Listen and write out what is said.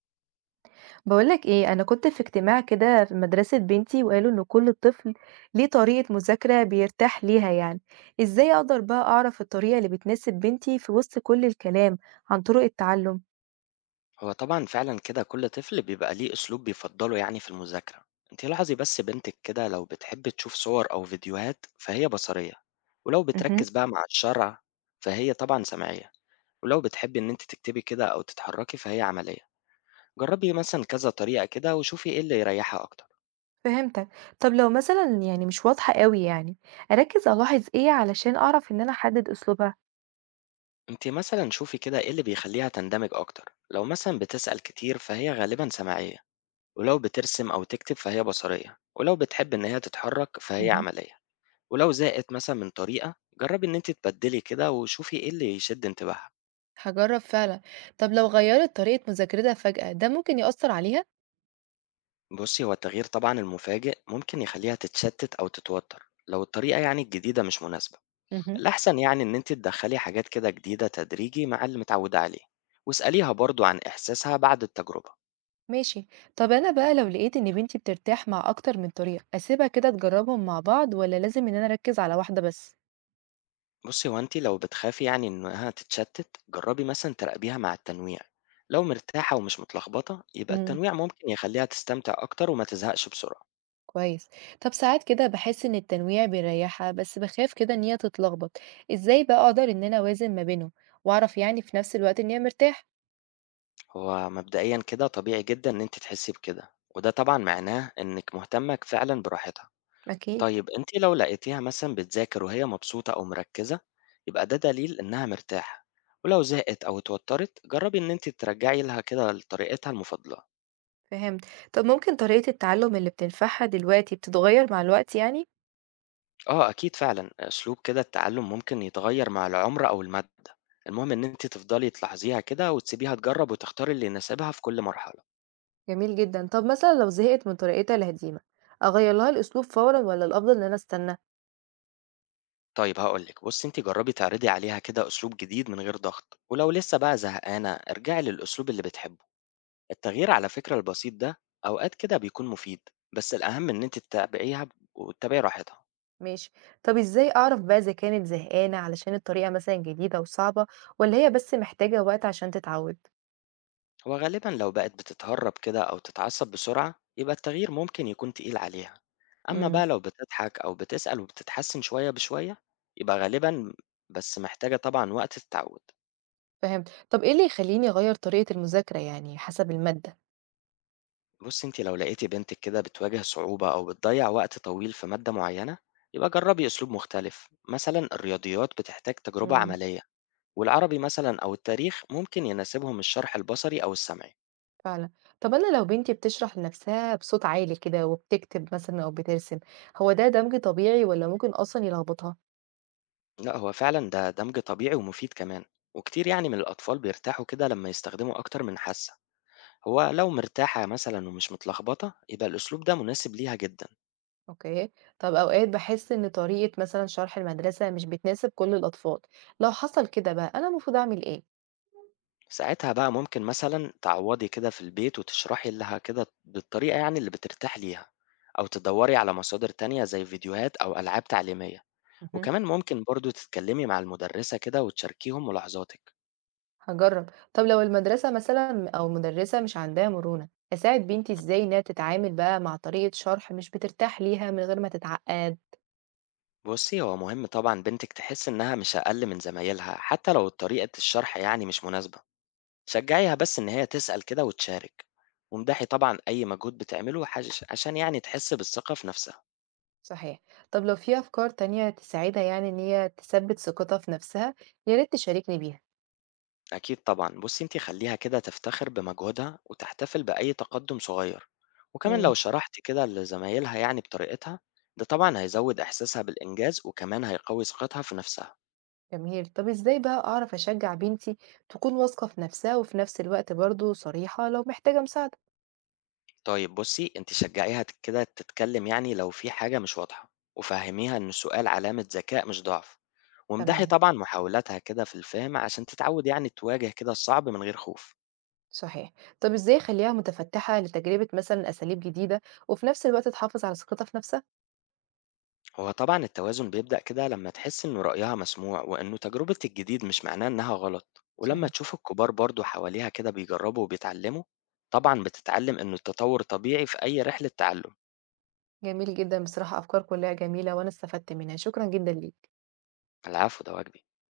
بقولك ايه، انا كنت في اجتماع كده في مدرسة بنتي وقالوا ان كل طفل ليه طريقة مذاكرة بيرتاح ليها. يعني ازاي اقدر بقى اعرف الطريقة اللي بتناسب بنتي في وسط كل الكلام عن طرق التعلم؟ هو طبعًا فعلًا كده كل طفل بيبقى ليه أسلوب بيفضّله يعني في المذاكرة، أنتِ لاحظي بس بنتِك كده لو بتحب تشوف صور أو فيديوهات فهي بصرية، ولو امم بتركّز بقى مع الشرح فهي طبعًا سمعية، ولو بتحبي إن أنتِ تكتبي كده أو تتحرّكي فهي عملية، جرّبي مثلًا كذا طريقة كده وشوفي إيه اللي يريّحها أكتر، فهمتك. طب لو مثلا يعني مش واضحة قوي، يعني اركز الاحظ ايه علشان اعرف ان انا احدد اسلوبها؟ أنتِ مثلًا شوفي كده إيه اللي بيخلّيها تندمج أكتر، لو مثلًا بتسأل كتير فهي غالبًا سمعية، ولو بترسم أو تكتب فهي بصرية، ولو بتحب إن هي تتحرّك فهي مهم. عملية. ولو زهقت مثلًا من طريقة، جرّبي إن أنتِ تبدّلي كده وشوفي إيه اللي يشد انتباهها. هجرب فعلا. طب لو غيرت طريقة مذاكرتها فجأة ده ممكن يأثر عليها؟ بُصّي، هو التغيير طبعًا المفاجئ ممكن يخلّيها تتشتت أو تتوتر لو الطريقة يعني الجديدة مش مناسبة. مهم. الأحسن يعني إن أنتِ تدخّلي حاجات كده جديدة تدريجي مع اللي متعودة عليه، واسأليها برضه عن إحساسها بعد التجربة. ماشي. طب أنا بقى لو لقيت إن بنتي بترتاح مع أكتر من طريقة، أسيبها كده تجربهم مع بعض ولا لازم إن أنا أركز على واحدة بس؟ بُصّي، هو أنتِ لو بتخافي يعني إنها تتشتت، جرّبي مثلًا تراقبيها مع التنويع، لو مرتاحة ومش متلخبطة، يبقى امم. التنويع ممكن يخلّيها تستمتع أكتر وما تزهقش بسرعة. كويس. طب ساعات كده بحس إن التنويع بيريحها، بس بخاف كده إن هي تتلخبط. إزاي بقى أقدر إن أنا أوازن ما بينهم وأعرف يعني في نفس الوقت إن هي مرتاحة؟ هو مبدئيًا كده طبيعي جدًا إن أنتِ تحسّي بكده، وده طبعًا معناه إنِّك مهتمة ك فعلًا براحتها. أكيد. طيب أنتِ لو لقيتيها مثلًا بتذاكر وهي مبسوطة أو مركّزة، يبقى ده دليل إنها مرتاحة، ولو زهقت أو اتوتّرت جرّبي إن أنتِ ترجّعي لها كده لطريقتها المفضلة. فهمت. طب ممكن طريقة التعلم اللي بتنفعها دلوقتي بتتغير مع الوقت يعني؟ آه أكيد فعلًا، أسلوب كده التعلُّم ممكن يتغيّر مع العُمر أو المادة، المهم إن أنتِ تفضلي تلاحظيها كده وتسيبيها تجرّب وتختار اللي يناسبها في كل مرحلة. جميل جدا. طب مثلا لو زهقت من طريقتها القديمة، أغير لها الأسلوب فورا ولا الأفضل إن أنا أستنى؟ طيب هاقول لِك، بُصّي أنتِ جرّبي تعرضي عليها كده أسلوب جديد من غير ضغط، ولو لسه بقى زهقانة ارجعي للأسلوب اللي بتحبه، التغيير على فكرة البسيط ده أوقات كده بيكون مفيد، بس الأهم إن أنتِ تتابعيها ب وتتابعي راحتها، ماشي. طب إزاي أعرف بقى إذا كانت زهقانة علشان الطريقة مثلًا جديدة وصعبة، والّا هي بس محتاجة وقت عشان تتعود؟ هو غالبًا لو بقت بتتهرب كده أو تتعصب بسرعة يبقى التغيير ممكن يكون تقيل عليها، أمّا إمم. بقى لو بتضحك أو بتسأل وبتتحسن شوية بشوية يبقى غالبًا بس محتاجة طبعًا وقت تتعود. فهمت. طب إيه اللي يخلّيني أغيّر طريقة المذاكرة يعني حسب المادة؟ بُصّي، أنتِ لو لقيتِ بنتِك كده بتواجه صعوبة أو بتضيّع وقت طويل في مادة معيّنة، يبقى جرّبي أسلوب مختلف، مثلًا الرياضيات بتحتاج تجربة إمم. عملية، والعربي مثلًا أو التاريخ ممكن يناسبهم الشرح البصري أو السمعي. فعلًا. طب أنا لو بنتي بتشرح لنفسها بصوت عالي كده وبتكتب مثلًا أو بترسم، هو ده دمج طبيعي والّا ممكن أصلًا يلخبطها؟ لأ، هو فعلًا ده دمج طبيعي ومفيد كمان، وكتير يعني من الأطفال بيرتاحوا كده لمّا يستخدموا أكتر من حاسة. هو لو مرتاحة مثلًا ومش متلخبطة، يبقى الأسلوب ده مناسب ليها جدًا. أوكي. طب أوقات باحس إن طريقة مثلًا شرح المدرسة مش بتناسب كل الأطفال، لو حصل كده بقى أنا المفروض أعمل إيه؟ ساعتها بقى ممكن مثلًا تعوّضي كده في البيت وتشرحي لها كده بالطريقة يعني اللي بترتاح ليها، أو تدوّري على مصادر تانية زي فيديوهات أو ألعاب تعليمية، اهم. وكمان ممكن برضه تتكلمي مع المدرسة كده وتشاركيهم ملاحظاتِك. هاجرّب. طب لو المدرسة مثلًا أو المُدرّسة مش عندها مرونة، أساعد بنتي إزاي إنها تتعامل بقى مع طريقة شرح مش بترتاح ليها من غير ما تتعقّد؟ بُصّي، هو مهم طبعًا بنتِك تحس إنها مش أقل من زمايلها حتى لو طريقة الشرح يعني مش مناسبة، شجعيها بس إن هي تسأل كده وتشارك، وامدحي طبعًا أي مجهود بتعمله حش عشان يعني تحس بالثقة في نفسها. صحيح. طب لو في أفكار تانية تساعدها، يعني إن هي تثبّت ثقتها في نَفْسها، يا ريت تشاركني بيها. أكيد طبعا بصي أنت خليها كده تفتخر بمجهودها وتحتفل بأي تقدم صغير وكمان إمم. لو شرحت كده لزمايلها يعني بطريقتها ده طبعا هيزود إحساسها بالإنجاز وكمان هيقوي ثقتها في نفسها. جميل. طب إزاي بقى أعرف أشجّع بنتي تكون واثقة في نَفْسها وفي نَفْس الوقت برضه صريحة لو محتاجة مساعدة؟ طيب بصي أنت شجعيها كده تتكلم يعني لو في حاجة مش واضحة وفهميها إن السؤال علامة ذكاء مش ضعف، وامدحي تمام. طبعا محاولاتها كده في الفهم عشان تتعود يعني تواجه كده الصعب من غير خوف. صحيح. طب إزاي أخلّيها مُتفتّحة لتجربة مثلًا أساليب جديدة وفي نَفْس الوقت تحافظ على ثقتها في نَفْسها؟ هو طبعًا التوازن بيبدأ كده لمّا تحس إنه رأيها مسموع، وإنه تجربة الجديد مش معناه إنها غلط، ولمّا صحيح. تشوف الكبار برضه حواليها كده بيجربوا وبيتعلموا، طبعًا بتتعلم إنه التطور طبيعي في أي رحلة تعلم. جميل جدًا، بصراحة أفكار كلّها جميلة وأنا استفدت منها، شكرًا جدًا ليك. العفو، ده واجبي.